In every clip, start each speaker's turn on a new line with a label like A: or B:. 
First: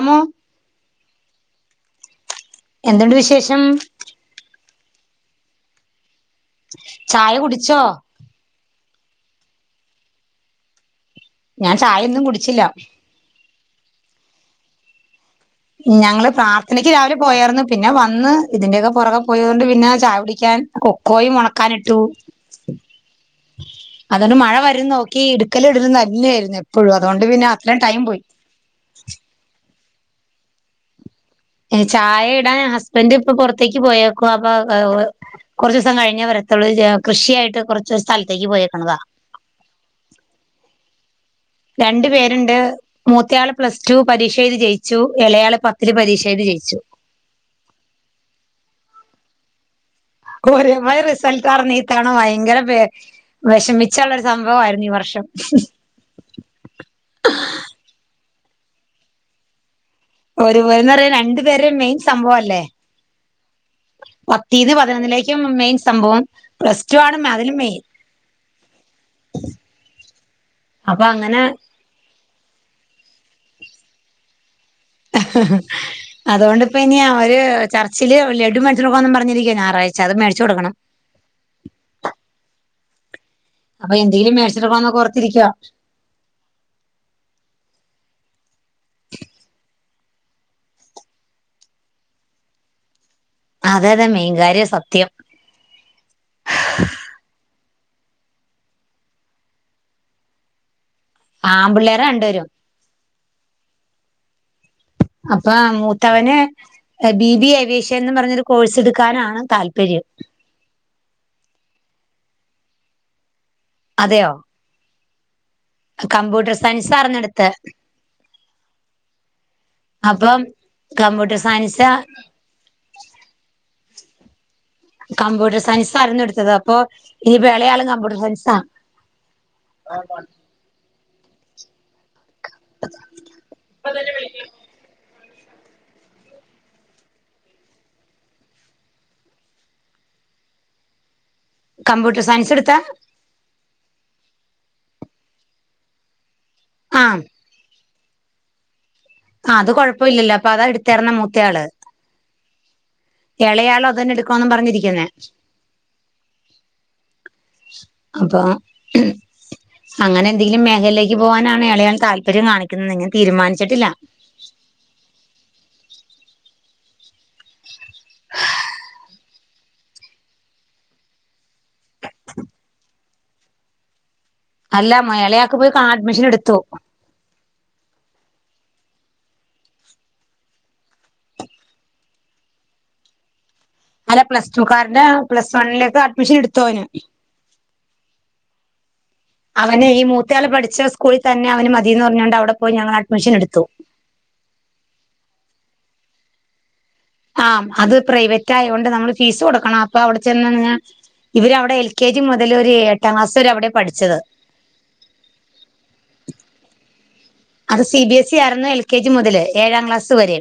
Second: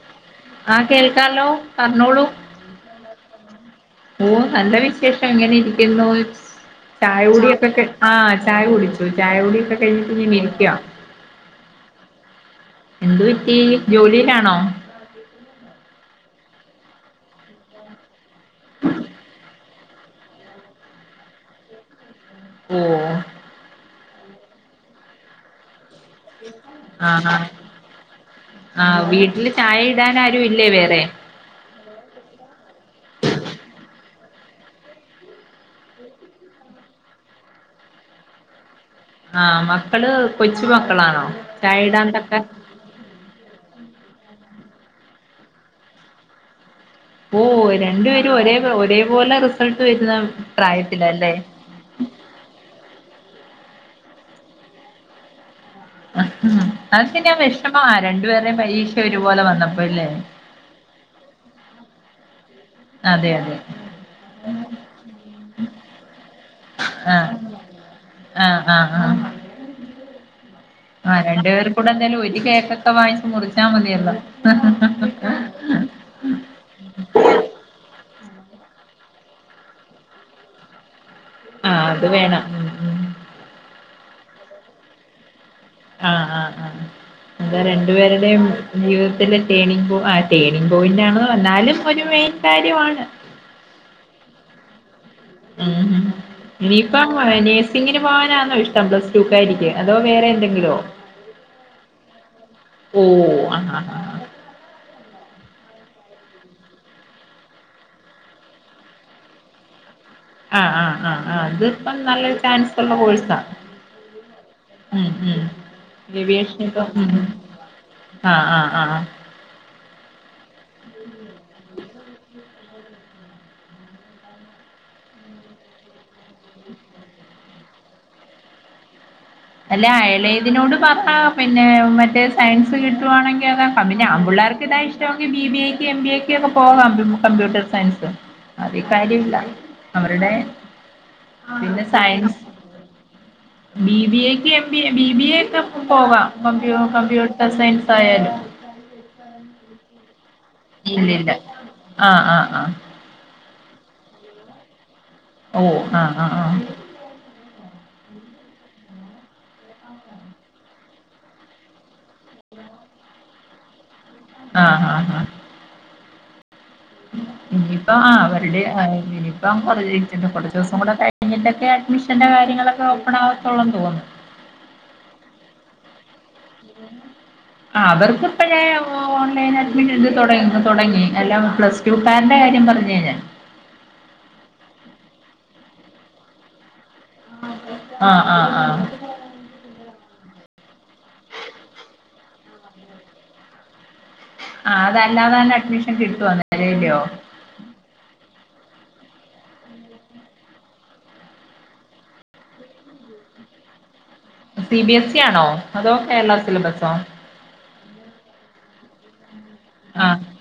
A: അമ്മോ
B: ആഹ്, കേൾക്കാല്ലോ? പറഞ്ഞോളൂ.
A: എന്തുണ്ട് വിശേഷം.
B: ഓ, നല്ല വിശേഷം. ഇങ്ങനെ ഇരിക്കുന്നു. ചായ കുടിയൊക്കെ ആഹ്. ചായ കുടിച്ചു. ചായ കുടി ഒക്കെ കഴിഞ്ഞിട്ട് ഇങ്ങനെ ഇരിക്ക്യ.
A: ഞാൻ ചായയൊന്നും കുടിച്ചില്ല.
B: എന്ത് പറ്റി, ജോലിയിലാണോ?
A: ഞങ്ങള് പ്രാർത്ഥനക്ക് രാവിലെ പോയായിരുന്നു. പിന്നെ വന്ന് ഇതിന്റെയൊക്കെ പുറകെ പോയി. ട്ട് പിന്നെ ചായ കുടിക്കാൻ കൊക്കോയും ഉണക്കൻ ഇട്ടു.
B: ഓ
A: അതുണ്ട് മഴ വരന്ന് നോക്കി ടക്കല് ഇടല്നല്ല ആയിരുന്നു എപ്പോഴും. അതുകൊണ്ട്
B: ആഹ് ആഹ്
A: പിന്നെ അത്രയും ടൈം പോയി.
B: ആഹ്, വീട്ടില് ചായ ഇടാൻ ആരും ഇല്ലേ വേറെ.
A: ചായ ഇടാൻ ഹസ്ബൻഡ് ഇപ്പൊ പൊറത്തേക്ക് പോയേക്കു വ. അപ്പൊ വ്വ വ. കുറച്ച് ദിസം കഴിഞ്ഞെ വരത്തുള്ളൂ. കൃഷിയായിട്ട് കുറച്ച് സ്ഥലത്തേക്ക് പോയേക്കണതാ.
B: ആഹ്, മക്കള് കൊച്ചു മക്കളാണോ? ചായ
A: രണ്ട്
B: ഇടാൻതൊക്കെ
A: പേരുണ്ട്. മൂത്തയാള് പ്ലസ് ടു പരീക്ഷ എഴുതി ജയിച്ചു. ഇളയാള് പത്തില് പരീക്ഷ എഴുതി ജയിച്ചു.
B: ഓ രണ്ടു പേരും ഒരേ ഒരേപോലെ റിസൾട്ട് വരുന്നതാണ്.
A: ഒരേ മയി റിസൽറ്റ് അറിഞ്. ഇക്കാണ ഭയങ്കര വെവിഷമിച്ചള്ള ഒര് സംഭവ ആയിര്ന്നു ഈ വർഷം.
B: അതന്തിന വിഷമ രണ്ടുപേര പരീക്ഷ ഒരുപോലെ വന്നപ്പോല്ലേ.
A: ഒരു പോലെ ന്ന് പറൻ രണ്ടു പേരെ മെയിൻ സംഭവം അല്ലേ?
B: അതെ അതെ
A: പത്തീന്ന് പതിനൊന്നിലേക്കും മെയിൻ സംഭവം. പ്ലസ് ടു ആണ് അതിലും മെയിൻ.
B: അഹ് അഹ് അഹ്
A: [inaudible] അപ്പൊ
B: ആഹ്,
A: അങ്ങനെ
B: രണ്ടു പേർ കൂടെ എന്തായാലും ഒരു കേക്കൊക്കെ വാങ്ങിച്ചച്ച് മുറിച്ചാ മതിയല്ലോ?
A: [inaudible] അതുകൊണ്ട് നിപ്പ ഇനി ഒരു ചർച്ചില് അത് കൊണ്ട് ഇപ്പം ഇനി അവര് ചർച്ല്‌ ലഡു മേടിച്ച് കൊടുക്കണംന്ന് പറഞ്ഞിരിക്ക ഞായറാഴ്ച അത് മേടിച്ച് കൊടുക്കണം. [unintelligible]
B: ആഹ് അത് വേണം. ഉം ഉം
A: അപ്പ എന്തേലും മേട്ച്ച്ട്ടൊക്കെ വന്നാ പൊർത്തിരിയ്ക്ക.
B: ആഹ് ആഹ് ആഹ്
A: [inaudible]
B: രണ്ടു പേരുടെയും ജീവിതത്തിലെ ടേണിംഗ് പോ, ആഹ് ടേണിങ് പോയിന്റാണ് ന്നാലും ഒരു മെയിൻ കാര്യമാണ്.
A: അതെതെ മെയ്ൻ കാര്യാ സത്യം.
B: ഊം ഹു ഹും. ഇനിയിപ്പം നേഴ്സിങ്ങിന് പോകാനാന്നോ ഇഷ്ടം പ്ലസ് ടുക്കാരിക്ക്, അതോ വേറെ എന്തെങ്കിലും?
A: ആമ്പിള്ളേരാ രണ്ട് പേരും.
B: ഉം [unintelligible]
A: അപ്പ മൂത്തവന് ബി ബി ഏവിയേഷ്യൻ ന്ന് പറഞ്ഞൊരു കോഴ്സ് എടുക്കാനാണ് താല്പര്യം.
B: ആഹ് ആഹ് ആഹ് ആഹ്, അത്പ്പം നല്ല ചാൻസ്ള്ള കോഴ്സാ.
A: അതെയോ?
B: മ് മ്
A: കമ്പ്യൂട്ടർ
B: ഏവിയേഷൻ പ്പം
A: സയൻസ്
B: മ്
A: ആർന്നു
B: മ്
A: എടുത്തെ
B: ആഹ് ആഹ് ആഹ്.
A: അപ്പം കമ്പ്യൂട്ടർ സയൻസാ കമ്പ്യൂട്ടർ സയൻസായിരുന്നു ഇട്ത്തത്. അപ്പോ ഇനിപ്പോ എളെയാളും കമ്പ്യൂട്ടർ സയൻസാ.
B: എല്ലാ എളേതിനോട് പപ്പാ പിന്നേ മറ്റേ സയൻസ് കിട്ടുവാണെങ്കി അതാ, ആ പിന്നെ ആമ്പിള്ളാർക്ക് ഇതാ ഇഷ് ട്ടോങ്കി ബി ബി എ ക്ക് എം ബി ഏ ക്ക് ഒക്കെ പോകാം കമ്പ്യൂട്ടർ സയൻസ് അതീ കാര്യമില്ല, അവരുടേ
A: കമ്പ്യൂട്ടർ സയൻസ്ട്ത്താ
B: ബി ബി ഏക്ക് M B A, B B A ക്കെ പോകാം കമ്പ്യൂ
A: ആഹ്
B: കമ്പ്യൂട്ടർ സയൻസായാലും.
A: ആഹ് അത് കൊഴപ്പ ഇല്ലല്ലോ. അപ്പൊ അതാ എട്ത്തായിര്ന്നെ
B: ഇല്ലില്ല
A: മൂത്തെ ആള്.
B: ആഹ് ആഹ് ആഹ്.
A: എളയാളും അതന്നെ എടുക്കുവാന്നും പറഞ്ഞ് ഇരിക്കുന്നേ.
B: ഓഹ് ആഹ് ആഹ് ആഹ്
A: അപ്പോ അങ്ങനെന്തെങ്കിലും മേഖലേയ്ക്ക് പോവാനാണ് എളയാൾ താല്പര്യം കാണിക്കുന്നെ. ഇനിയൊന്നും തീരുമാനിച്ചിട്ടില്ല.
B: ആഹ് ആഹ് ആഹ് ഇനിയിപ്പം ആഹ് അവരുടെ ഇനിയിപ്പം [unintelligible] കുറച്ചൂസം കൂടെ കഴിഞ്ഞിട്ട് അഡ്മിഷന്റെ കാര്യങ്ങളൊക്കെ ഓപ്പണാവത്തൊള്ളൊന്ന് തോന്ന്ന്നു.
A: അല്ല മ എളേ ആക്ക് പോയി കാ അഡ്മിഷന്ട്ത്തു.
B: ആഹ് അവർക്ക്പ്പ ഞാൻ ഓ ഓൺലൈൻ അഡ്മിഷന്ട്ത്ത് തൊടങ് തൊടങ്ങി എല്ലാം പ്ലസ് ട്ടാന്റെ കാര്യം പറഞ്ഞേ ഞാൻ
A: അല്ല പ്ലസ്ടുക്കാര്ടെ പ്ലസ് വണ്ണിലേക്ക് അഡ്മിഷന്ട്ത്തൂ അവന്
B: ആഹ് ആഹ് ആഹ്
A: അവന് ഈ മൂത്തയാൾ പഠിച്ച സ്കൂളിൽ തന്നെ അവന് മതീന്ന് പറ്ഞ്ഞോണ്ട് അവിടെ പോയി ഞങ്ങൾ അഡ്മിഷന്ട്ത്തു.
B: ആഹ് അതല്ലാതവൻ അഡ്മിഷൻ കിട്ടോ [unintelligible]
A: ആഹ് അത് പ്രൈവറ്റായോണ്ട് നമ്മള് ഫീസ് കൊടുക്കണം. അപ്പൊ അവിടെ ച്ചെന്ന് [unintelligible] ഇവരവിടെ എൽ കെ ജി മുതൽ ഒരു എട്ടാം ക്ലാസ് വരെ അവിടെ പഠിച്ചത്.
B: സി ബി എസ് ഇ ആണോ? അതോ കേരളാ സിലബസോ?
A: അത് സി ബി എസ് ഇ ആയിരുന്ന് കേ ജി മുതല് ഏഴാം ക്ലാസ്
B: ആഹ്
A: വരേ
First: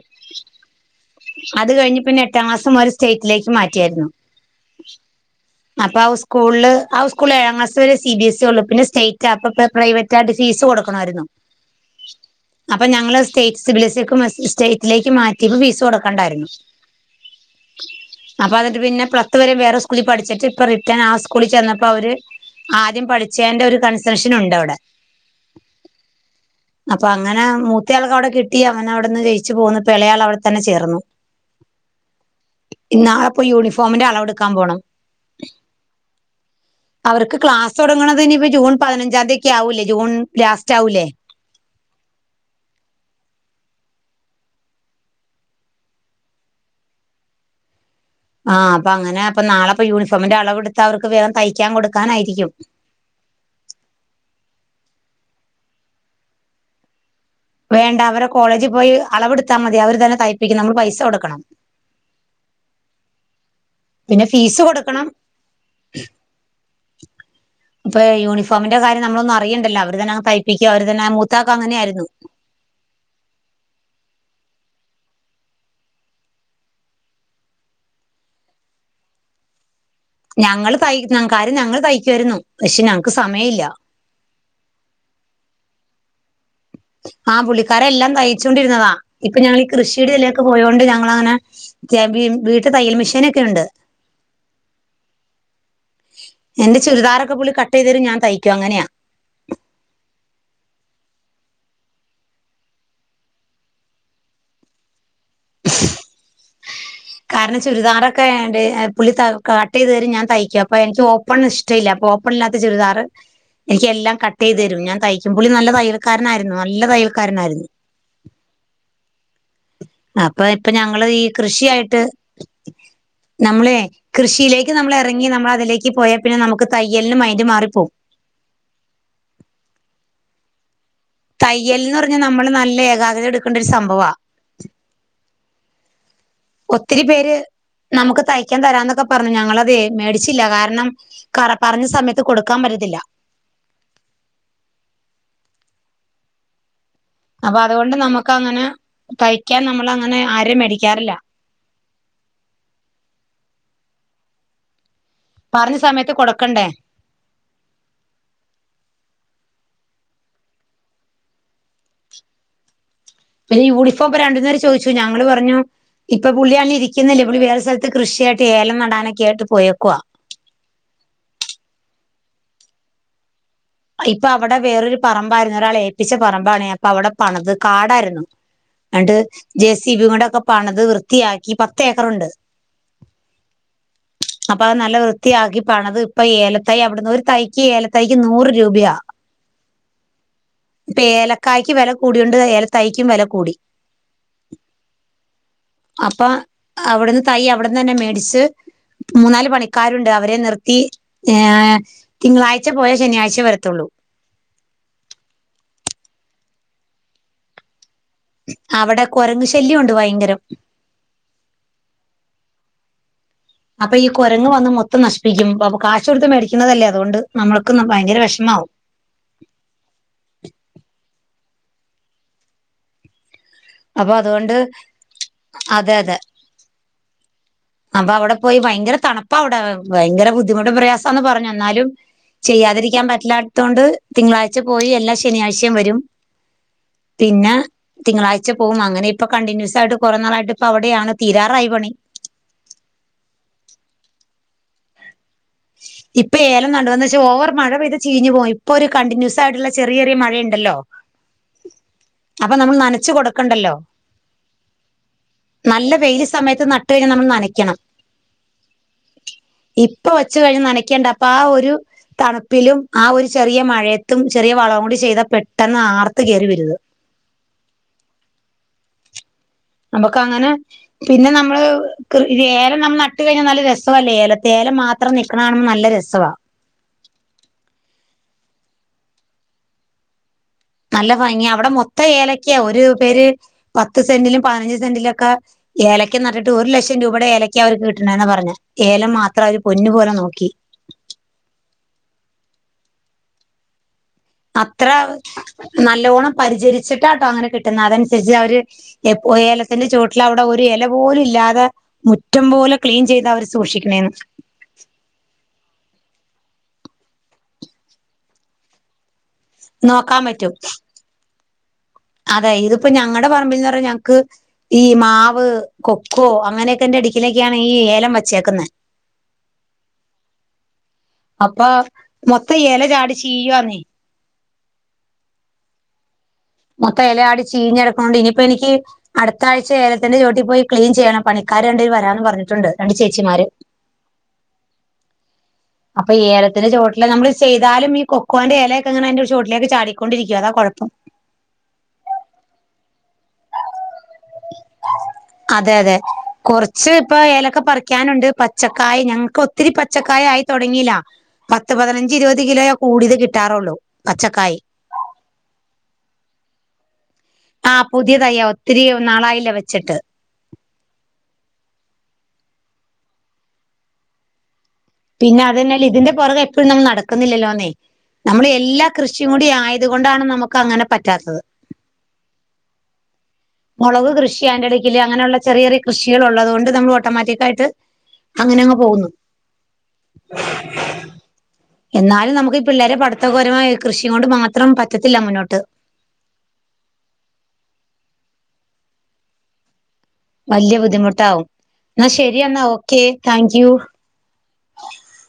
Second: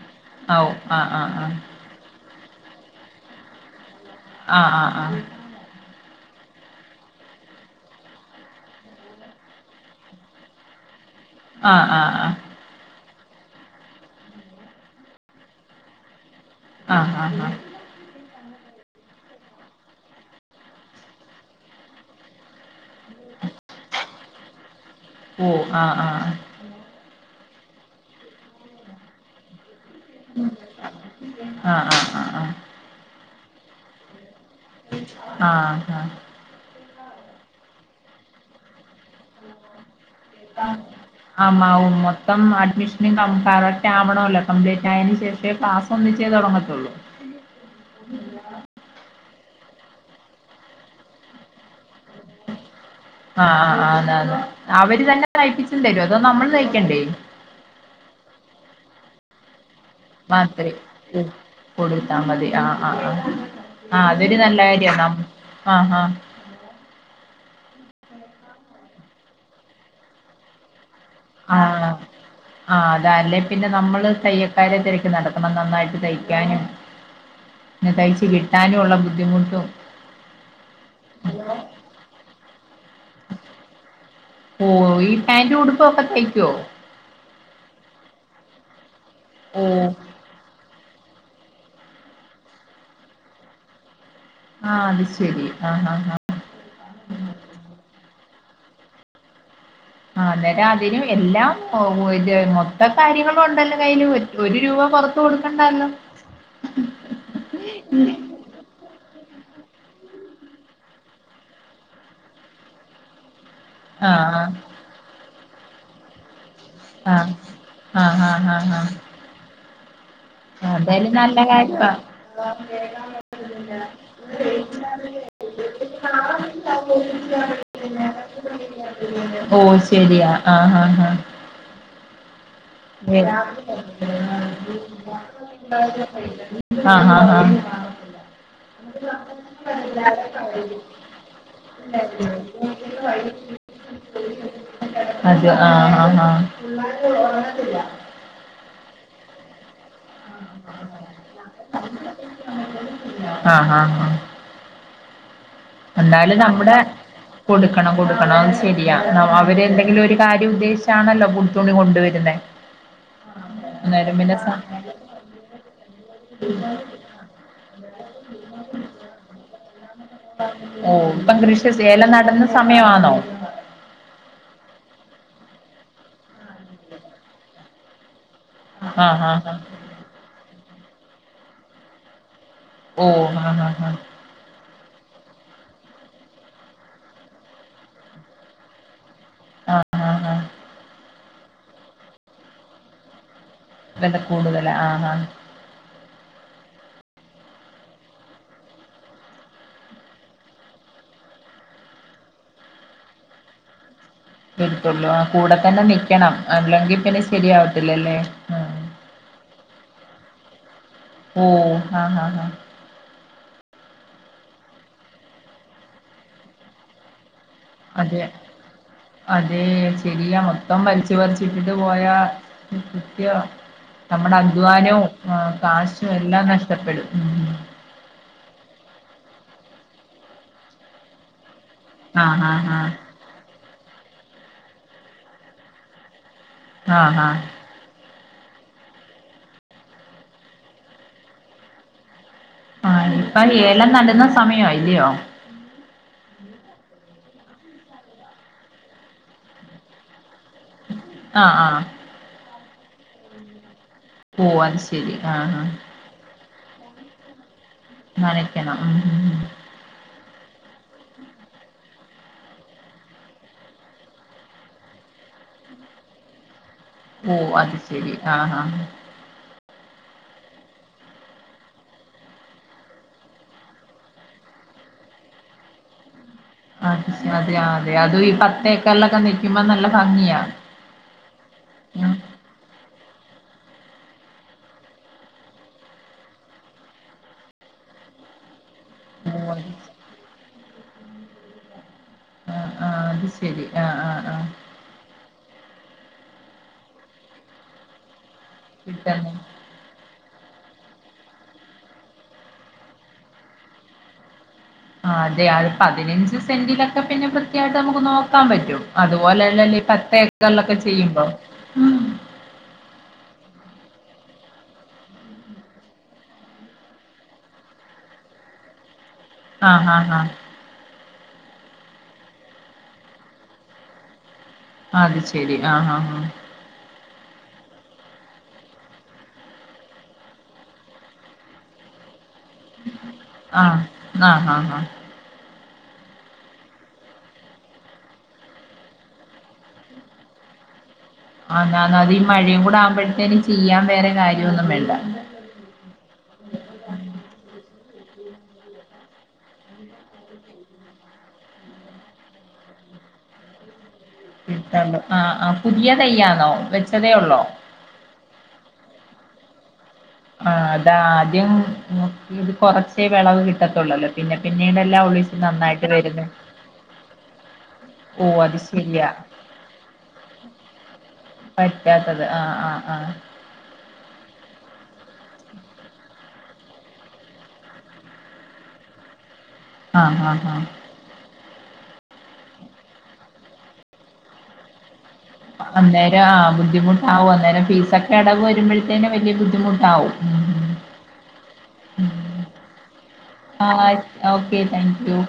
B: ആവു ആഹ് ആഹ്
A: അത് കഴിഞ്ഞാ പിന്നെ ട്ടാംക്ലാസ് മുതല് സ്റ്റേറ്റിലേക്ക് മാറ്റിയായിരുന്നു.
B: ആഹ് ആഹ് ആഹ്
A: അപ്പൊ ആ സ്കൂള്ൽ, ആ സ്കൂൾ ഏഴാംക്ലസ് വരെ സി ബി എസ്സി ഉള്ളു പിന്നെ സ്റ്റേറ്റ് അപ്പോ പ്രൈവറ്റ് റ്റാക്കി ഫീസ് കൊടുക്കണായിരുന്നു
B: ആഹ് ആഹ് ആഹ്
A: അപ്പൊ ഞങ്ങള് സ്റ്റേറ്റ് സിബിലിസി ക്കെ മസ്സ് സ്റ്റേറ്റിലേക്ക് മാറ്റിയപ്പോ ഫീസ് കൊടുക്കണ്ടായിരുന്നു
B: ആഹ് ആഹ് ആഹ്
A: അപ്പൊ അത് യ്നിട്ട് പിന്നെ പത്ത് വരെ വേറെ സ്കൂളിൽ പഠിച്ചിട്ട് ഇപ്പൊ റിട്ടേൺ ആ സ്കൂളിൽ ചെന്നപ്പോ അവര് ആദ്യം പഠിച്ചേന്റെ ഒരു കൺസെഷൻ ഉണ്ട് അവിടെ
B: ഉ ആഹ് ആഹ്
A: അപ്പൊ അങ്ങനെ മൂത്തയാൾക്ക് അവിടെ കിട്ടിയ അങ്ങനെഅവിടെന്ന് ജയി ച്ച് പോന്നു ഇപ്പൊ എളയാൾവിടെ തന്നെ ചേർന്നു
B: ആഹ് ആഹ് ആഹ്
A: ഇനി നാളെ ഇപ്പോ യൂണിഫോമിന്റെ അളവെടുക്കൻ പോണം
B: ആഹ് ആഹ്
A: അവർക്ക് ക്ലാസ് തൊടങ്ങണത് ഇനിപ്പോ ജൂൺ പതിനഞ്ചാം തിയതിയൊക്കെ ആകൂല്ലേ ജൂൺ ലാസ്റ്റ് ആവൂലേ
B: ആവും ആവും മൊത്തം അഡ്മിഷനും കറക്റ്റ് ആവണല്ലോ കംപ്ലീറ്റ് ആയിന് ശേഷം പക്ഷേ ക്ലാസ് ഒന്നിച്ചെ തൊടങ്ങത്തൊള്ളൂ
A: ആഹ് അപ്പൊ അങ്ങനെ അപ്പോ നാളെപ്പോ യൂണിഫോമിന്റെ അളവ്ടുത്ത് അവർക്ക് വേഗം തൈക്കാൻ കൊടുക്കാനായിരിക്കും
B: ആഹ് ആഹ് ആഹ് അതെ അതെ അവര് തന്നെ തയ്പ്പിച്ച്തരോ അതോ നമ്മള് തൈകേണ്ടേ
A: വേണ്ട അവരെ കോളേജിൽ പോയി അളവെടുത്താൽ മതി അവര് തന്നെ തയ്പ്പിക്കും
B: മാത്രേ
A: നമ്മള് പൈസ
B: ഉം
A: കൊടുക്കണം
B: കൊടുത്താ മതി ആഹ് ആഹ് ആഹ് ആ
A: പിന്നെ
B: അതൊരു
A: ഫീസ്
B: നല്ല ഐഡിയ
A: കൊടുക്കണം
B: ആണല്ലോ ആഹ് ആഹ്
A: ഇപ്പൊ യൂണിഫോമിന്റെ കാര്യം നമ്മളൊന്നും അറിയണ്ടല്ല അവര് തന്നെ അങ്ങ് തയ്പ്പിക്കും അവർ തന്നെ മൂത്താക്ക്‌
B: ആഹ്
A: അങ്ങനെയായിരുന്നു
B: ആഹ് അതല്ലേ പിന്നെ നമ്മള് തയ്യക്കാരെ തിരക്ക് നടക്കണം നന്നായിട്ട് തയ്ക്കാനും പിന്നെ തയ്ച്ച് കിട്ടാനുള്ള ബുദ്ധിമുട്ടും
A: ഞങ്ങള് തൈ കാര്യം ഞങ്ങള് തയ്കായിരുന്നു പക്ഷെ ഞങ്ങക്ക് സമയം ഇല്ല
B: ഓ ഈ പാന്റ് ഉടുപ്പൊക്കെ തയ്ക്കോ
A: ആഹ് പുള്ളിക്കാരന് എല്ലാം തയ്ച്ചോണ്ടിരുന്നതാ ഇപ്പൊ ഞാങ്ങളി
B: ഉം
A: നകൃഷിയുടെ എ ക്ക്‌ പോയോണ്ട് ഞങ്ങളൾങ്ങനെ [unintelligible] വീട്ടിൽ തയ്യൽ മെഷീനൊക്കെ ഉണ്ട്
B: ആഹ് അത് ശരി ആഹ് ആഹ്
A: എന്റെ ചുരിദറൊക്കെ പുള്ളി കട്ട് ചെയ്തരും ഞാൻ തയ്ക്കും അനെയാ
B: ആ അന്നേരം അതിനും എല്ലാം ഒ മൊത്ത കാര്യങ്ങളും ഉണ്ടല്ലോ കയ്ൽ ഒരു രൂപറ ത്ത് കൊടുക്കണ്ടാലോ
A: കാരണം ചുരിദാറൊക്കെആയോണ്ട് പുള്ളിത്ത കട്ട് ചെയ്ത് തരും ഞാൻ തയ്ക്കും അപ്പൊ എനിക്ക് ഓപ്പൺ ഇഷ്ടല്ല അപ്പോ ഓപ്പണ ഇല്ലാത്ത ചുരിദാറ് എനിക്ക് എല്ലാം
B: ആഹ്
A: കട്ട്
B: ആഹ്
A: ചെയ്തു തരും ഞാൻ തയ്ക്കു പുളി നല്ല തയ്യൽക്കാരനായിരുന്നു നല്ല
B: ആഹ്
A: തയ്യൽക്കാരനായിരുന്നു
B: ആഹ് ആഹ് ആഹ് ആഹ്
A: അപ്പൊ ഇപ്പ ഞങ്ങള്
B: അതായാലും
A: ഈ
B: നല്ല കാര്യവാ
A: കൃഷിയായിട്ട് നമ്മളെ കൃഷിയിലേക്ക് നമ്മൾ എറങ്ങി നമ്മൾ അതിലേക്ക് പോയാ പിന്നെ നമുക്ക് തയ്യലിനും മൈൻഡ് മാറി പോകും.
B: ഓ ശരിയാ ആഹ് ആഹ് ആഹ്
A: തയ്യൽന്ന് പറഞ്ഞാ നമ്മള് നല്ല ഏകാഗ്രത എടുക്കേണ്ട ഒരു സംഭവാ
B: ഏഹ്
A: ഒത്തിരി പേര് നമുക്ക് തയ്ക്കാൻ തരാന്നൊക്കെ പറഞ്ഞു ഞങ്ങളതേ മേടിച്ചില്ല കാരണം ക പറഞ്ഞ സമയത്ത് കൊടുക്കാൻ പറ്റത്തില്ല
B: അതെ ആഹ് ആഹ് ആഹ്
A: അപ്പൊ അതുകൊണ്ട് നമുക്ക് അങ്ങനെ തയ്ക്കാൻ നമ്മള് അങ്ങനെ ആരേ മേടിക്കാറില്ല
B: ആഹ് ആഹ് ആഹ്
A: പറഞ്ഞ സമയത്ത്
B: എന്നാലും
A: കൊടുക്കണ്ടേ
B: നമ്മുടെ കൊട്ക്കണം കൊട്ക്കണം അത് ശരിയാ അവ അവര് എന്തെങ്കിലും ഒരു കാര്യം ഉദ്ദേശിച്ചാണല്ലോ പുത്തുണി കൊണ്ടുവരുന്നെ
A: പിന്നെ യൂണിഫോം ഇപ്പൊ രണ്ട് പേര് ചോയിച്ചു ഞങ്ങള് പറഞ്ഞു ഇപ്പൊ പുളിയാന് ഇരി ക്കുന്നില്ല ഇവള് വേറെ സ്ഥലത്ത് കൃഷിയായിട്ട് ഏലം നടാനൊക്കെ ആയി്ട്ട് പോയേക്കുവാ
B: ഓ ഇപ്പം കൃഷി ഏലം നടുന്ന സമയവാന്നൊ
A: ഇപ്പ അവടെ വേറൊരു പറമ്പായിരുന്നു ഒരാള് ഏൽപ്പിച്ച പറമ്പാണ് അപ്പ അവടെ പണത് കാടായിരുന്നു. എൻട്ട്
B: ആഹ് ആഹ് ആഹ്
A: ജെ സിബി കൊണ്ട് ഒക്ക പണത് വൃത്തിയാക്കി പത്ത് ഏക്കറുണ്ട്
B: ഓ ആ ഹാ ഹാ
A: അപ്പൊ അത് നല്ല വൃത്തിയാക്കി പണത് ഇപ്പൊ ഏല തൈ അവടുന്ന് ഒരു തൈക്ക് ഏലതൈക്ക് നൂറ് രൂപയാ
B: ആ ഹാ ഹാ
A: ഇപ്പൊ ഏലക്കായ്ക്ക് വെല കൂടിയോണ്ട് ഏല തൈക്കും വെല കൂടി
B: വെല കൂടുതലാ ആ ഹാ
A: അപ്പാ അവ്ട്ന്ന് തൈ അവ്ട്ന്നന്നെ മേടിച്ച് മൂന്നാല് പണിക്കാരുണ്ട് അവരെ നിർത്തി ഏ തിങ്കളാഴ്ച പോയാ ശനിയാഴ്ച വരത്തുള്ളൂ.
B: വരുത്തുള്ളൂ ആ കൂടെ തന്നെ നിക്കണം അല്ലെങ്കി പിന്നെ ശരിയാവത്തില്ലല്ലേ ആഹ്
A: അവടെ കൊരങ് ശല്യം ഉണ്ട് ഭയങ്കരം.
B: ഏ ആ ഹ ഹ. ഹ
A: അപ്പ ഈ കൊരങ്ങ് വന്ന് മൊത്തം നശിപ്പിക്കും ബപ്പൊ കാശൊട്ത്ത് മേടിക്കുന്നതല്ലേ അതുകൊണ്ട് നമ്മൾക്ക്ന്ന് ഭയങ്കര
B: അതെ
A: വെ്ഷ്മാവും.
B: അതെ ശരിയാ മൊത്തം വൽച് പർച്ചിട്ടിട്ട് പോയ നിത്യ
A: അപ്പൊ
B: നമ്മടെ
A: അതുകൊണ്ട്
B: അധ്വാനവും
A: അതെ
B: കാശും എല്ലാ നഷ്ടപ്പെടും. ഉം
A: അപ്പ അവടെ പോയി ഭയങ്കര തണുപ്പാ അവ്ടെ ഭയങ്കര ബുദ്ധിമുട്ടും പ്രയാസാന്ന പറഞ്ഞെ എന്നാലും
B: ആഹ് ആഹ് ആഹ്
A: ചെയ്യാതിരിക്ക്യാം പറ്റില്ലാത്തോണ്ട് തിങ്കളാഴ്ച പോയി എല്ലാ ശനിയാഴ്ചേം വരും.
B: ആഹ് ആഹ്
A: പിന്നെ തിങ്കളാഴ്ച പോവും അങ്ങെനെയിപ്പൊ കണ്ടിന്യൂസായിട്ട് കോറെ നാളായിട്ട് ഇപ്പ അവടെയാണ് തീരാറായി പണി.
B: ആ ഇപ്പ ഏലം നടുന്ന സമയായി ല്ലിയോ
A: ഇപ്പ ഏലം നടുവാന്നച്ച ഓവർ മഴ പെയ്ത് ചീഞ്ഞ് പോയി. ഇപ്പൊരു കണ്ടിന്യൂസായിട്ടുള്ള ചെറിയറിയെ മഴയുണ്ടല്ലോ.
B: ആ ആ
A: അപ്പം നമ്മള് നനച്ച് കൊടുക്കണ്ടല്ലോ.
B: ഓ അത് ശരി ആ ആ
A: നല്ല വെയിൽ സമയത്ത് നട്ട് കഴിഞ്ഞാ നമ്മള് നനക്ക്യണം.
B: നനക്കണം. ഉം ഉം
A: ഇപ്പൊ വെച്ച് കഴിഞ്ഞ നനക്ക്യേണ്ട. അപ്പ ആ ഒരു തണുപ്പിലും ആ ഒരു ചെറിയ മഴയത്തും ചെറിയ വളം കൂടി ചെയ്താ പെട്ടെന്ന് ആർത്ത് കയറി വരുത്.
B: ഓ അത് ശരി ആ ഹാ
A: നമുക്ക് അങ്ങനെ പിന്നെ നമ്മള് ക്ക് ഇത് ഏലം നമ്മൾ നട്ട് കഴിഞ്ഞാ നല്ല രസോല്ലേ. ഏല തേലം മാ ത്രം നിക്ക്ണ കാണുമ്പ നല്ല രസ്സവാ
B: അത് അതെ ആ അതെ അതു ഒര് ഈ പത്തേക്കർലൊക്ക നിക്കുമ്പം നല്ല ഭംഗിയാ.
A: നല്ല ഭംഗിയാ അവടെ മൊത്തം
B: ഉം
A: ഏലക്കെയാ. ഒരു പേര് പത്ത് സെന്റിലും പതിനഞ്ച് സെന്റിലൊക്ക ഏലക്ക നട്ടിട്ട് ഒരു ലക്ഷം രൂപയുടെ ഏലക്ക അവർക്ക് കിട്ട്ണ്ടെന്നാ പറഞ്ഞെ. ഏലം മാത്രം
B: ഓ
A: അവര് പൊന്നു പോലെ നോക്കി.
B: ആ ആ അത് ശരി ആ ആ ആ
A: അത്ര നല്ലോണം പരിചരിച്ചിട്ടാട്ടോ അങ്ങനെ കിട്ടുന്നെ. അതൻസര്ച്ച് അവര്
B: കിട്ടന്നെ
A: എപ്പോയേല ക്കന്റെ ചോട്ടിലവിടെ ഒരു എല പോലു ഇല്ലാതെ മുറ്റം പോലെ ക്ലീൻ ചെയ്താവര് സൂക്ഷിക്കണേന്ന്.
B: ആഹ് അതെ അത് പതിനഞ്ച് സെന്റിലൊക്കെ പിന്നെ വൃത്ത്യായിട്ട് നമ്മക്ക് നോക്കാൻ പറ്റും. അതുപോലല്ലല്ലോ ഈ
A: നോക്കാൻ പറ്റും
B: പത്തേക്കർലൊക്കെ ചെയ്യുമ്പോ. ഉം
A: അതെ ഇത് പ്പൊ ഞങ്ങടെ പറമ്പിൽ ന്നറ ഞങ്ങ്ക്ക് ഈ മാവ്, കൊക്കോ അങ്ങനെയൊക്കെൻ്റെടുക്കിലേക്കാണ് ഈ ഏലം വച്ചേക്കുന്നേ.
B: ആഹ് ആഹ് ആഹ്
A: അപ്പൊ മൊത്ത ഈ എല ചാടി ചീയ്യ്വാന്നെ.
B: അത് ശെരി ആഹ് ആഹ് ആഹ്
A: മൊത്ത എലയാടി ച്ചീഞ്ഞടുക്കണോണ്ടിനിയിപ്പെ നിക്ക് അടുത്താഴ്ച ഏലത്തിന്റെ ചോട്ടി പോയി ക്ലീൻ ചെയ്യണം. പണിക്കാര് രണ്ടേര് വരാന്ന് പറഞ്ഞിട്ടുണ്ട് രണ്ട് ചേച്ചിമാര്.
B: ആഹ് ആഹ് ആഹ് ആഹ്
A: അപ്പ ഈ ഏലത്തിന്റെ ചോട്ടില് നമ്മള് ചെയ്താലും ഈ കൊക്കോന്റെ എലയൊക്കങ്ങനയിന്റെ ചോട്ടിലേക്ക് ചാടിക്കൊണ്ടിരിക്കും. അതാ കൊഴപ്പം.
B: ആന്ന നാത് ഈ മഴയും കൂടെ ആവുമ്പഴ്ത്തേന് ചിയ്യാം വേറെ കാര്യൊന്നും വേണ്ട.
A: അതെ അതെ കൊർച്ച് പ്പൊ ഏലക്ക പറിക്കാനുണ്ട് പച്ചക്കായി ഞങ്ങക്കൊത്തിരി പച്ചക്കായായി തൊടങ്ങീല. പത്ത് പതിനഞ്ച് ഇരുപത് കിലോയോ കൂടിയത് കിട്ടാറുള്ളൂ പച്ചക്കായി
B: [unintelligible] ആഹ് ആഹ് പുതിയ തയ്യാണോ വെച്ചതേ ഉള്ളോ?
A: ആഹ് പുതിയ തയ്യ ഒത്തിരി നാളായില്ല വെച്ചിട്ട്.
B: ആഹ്‌ അതാ ആദ്യം ഉം ഇത് കൊറച്ചേ വിളവ് കിട്ടത്തുള്ളല്ലോ പിന്നെ പിന്നീടെല്ലാ ഉ
A: പിന്നതെന്നല്ല ഇതിന്റെ പൊറകെ എപ്പഴും നമ്മൾ നടക്കുന്നില്ലല്ലോന്നേ
B: ഓ
A: നമ്മള്
B: അത്
A: എല്ലാ
B: ശരിയാ
A: കൃഷിയും കൂടി ആയത് കൊണ്ടാണ് നമുക്ക ങ്ങനെ പറ്റാത്തത്
B: പറ്റാത്തത് ആഹ് ആഹ് ആഹ്
A: മൊളവ് കൃഷി അയിന്റെടക്കില് അങ്ങനെയുള്ള ചെറിയ ചെറിയ കൃഷികളുള്ളതുകൊണ്ട് നമ്മൾ ഓട്ടോമാറ്റിക്കായിട്ട് അങ്ങനെ അങ്ങ് പോകുന്നു
B: അ അ ആഹ്
A: എന്നാലും നമുക്കീ പിള്ളേരെ പഠിത്തൊക്കൊരു [unintelligible] കൃഷി കൊണ്ട് മാത്രം പറ്റത്തില്ല മുന്നോ
B: അന്നേരം ആ ബുദ്ധിമുട്ടാവു അന്നേരം ഫീസൊക്കെ അടവ് വരുമ്പഴത്തേനു വല്യ ബുദ്ധിമുട്ടാവു
A: വല്ല്യ ബുദ്ധിമുട്ടാവും. ന്നാ
B: ഉം
A: ശരിയെന്നാ ഓക്കേ താങ്ക് യു
B: ആഹ് ഓക്കെ താങ്ക് യൂ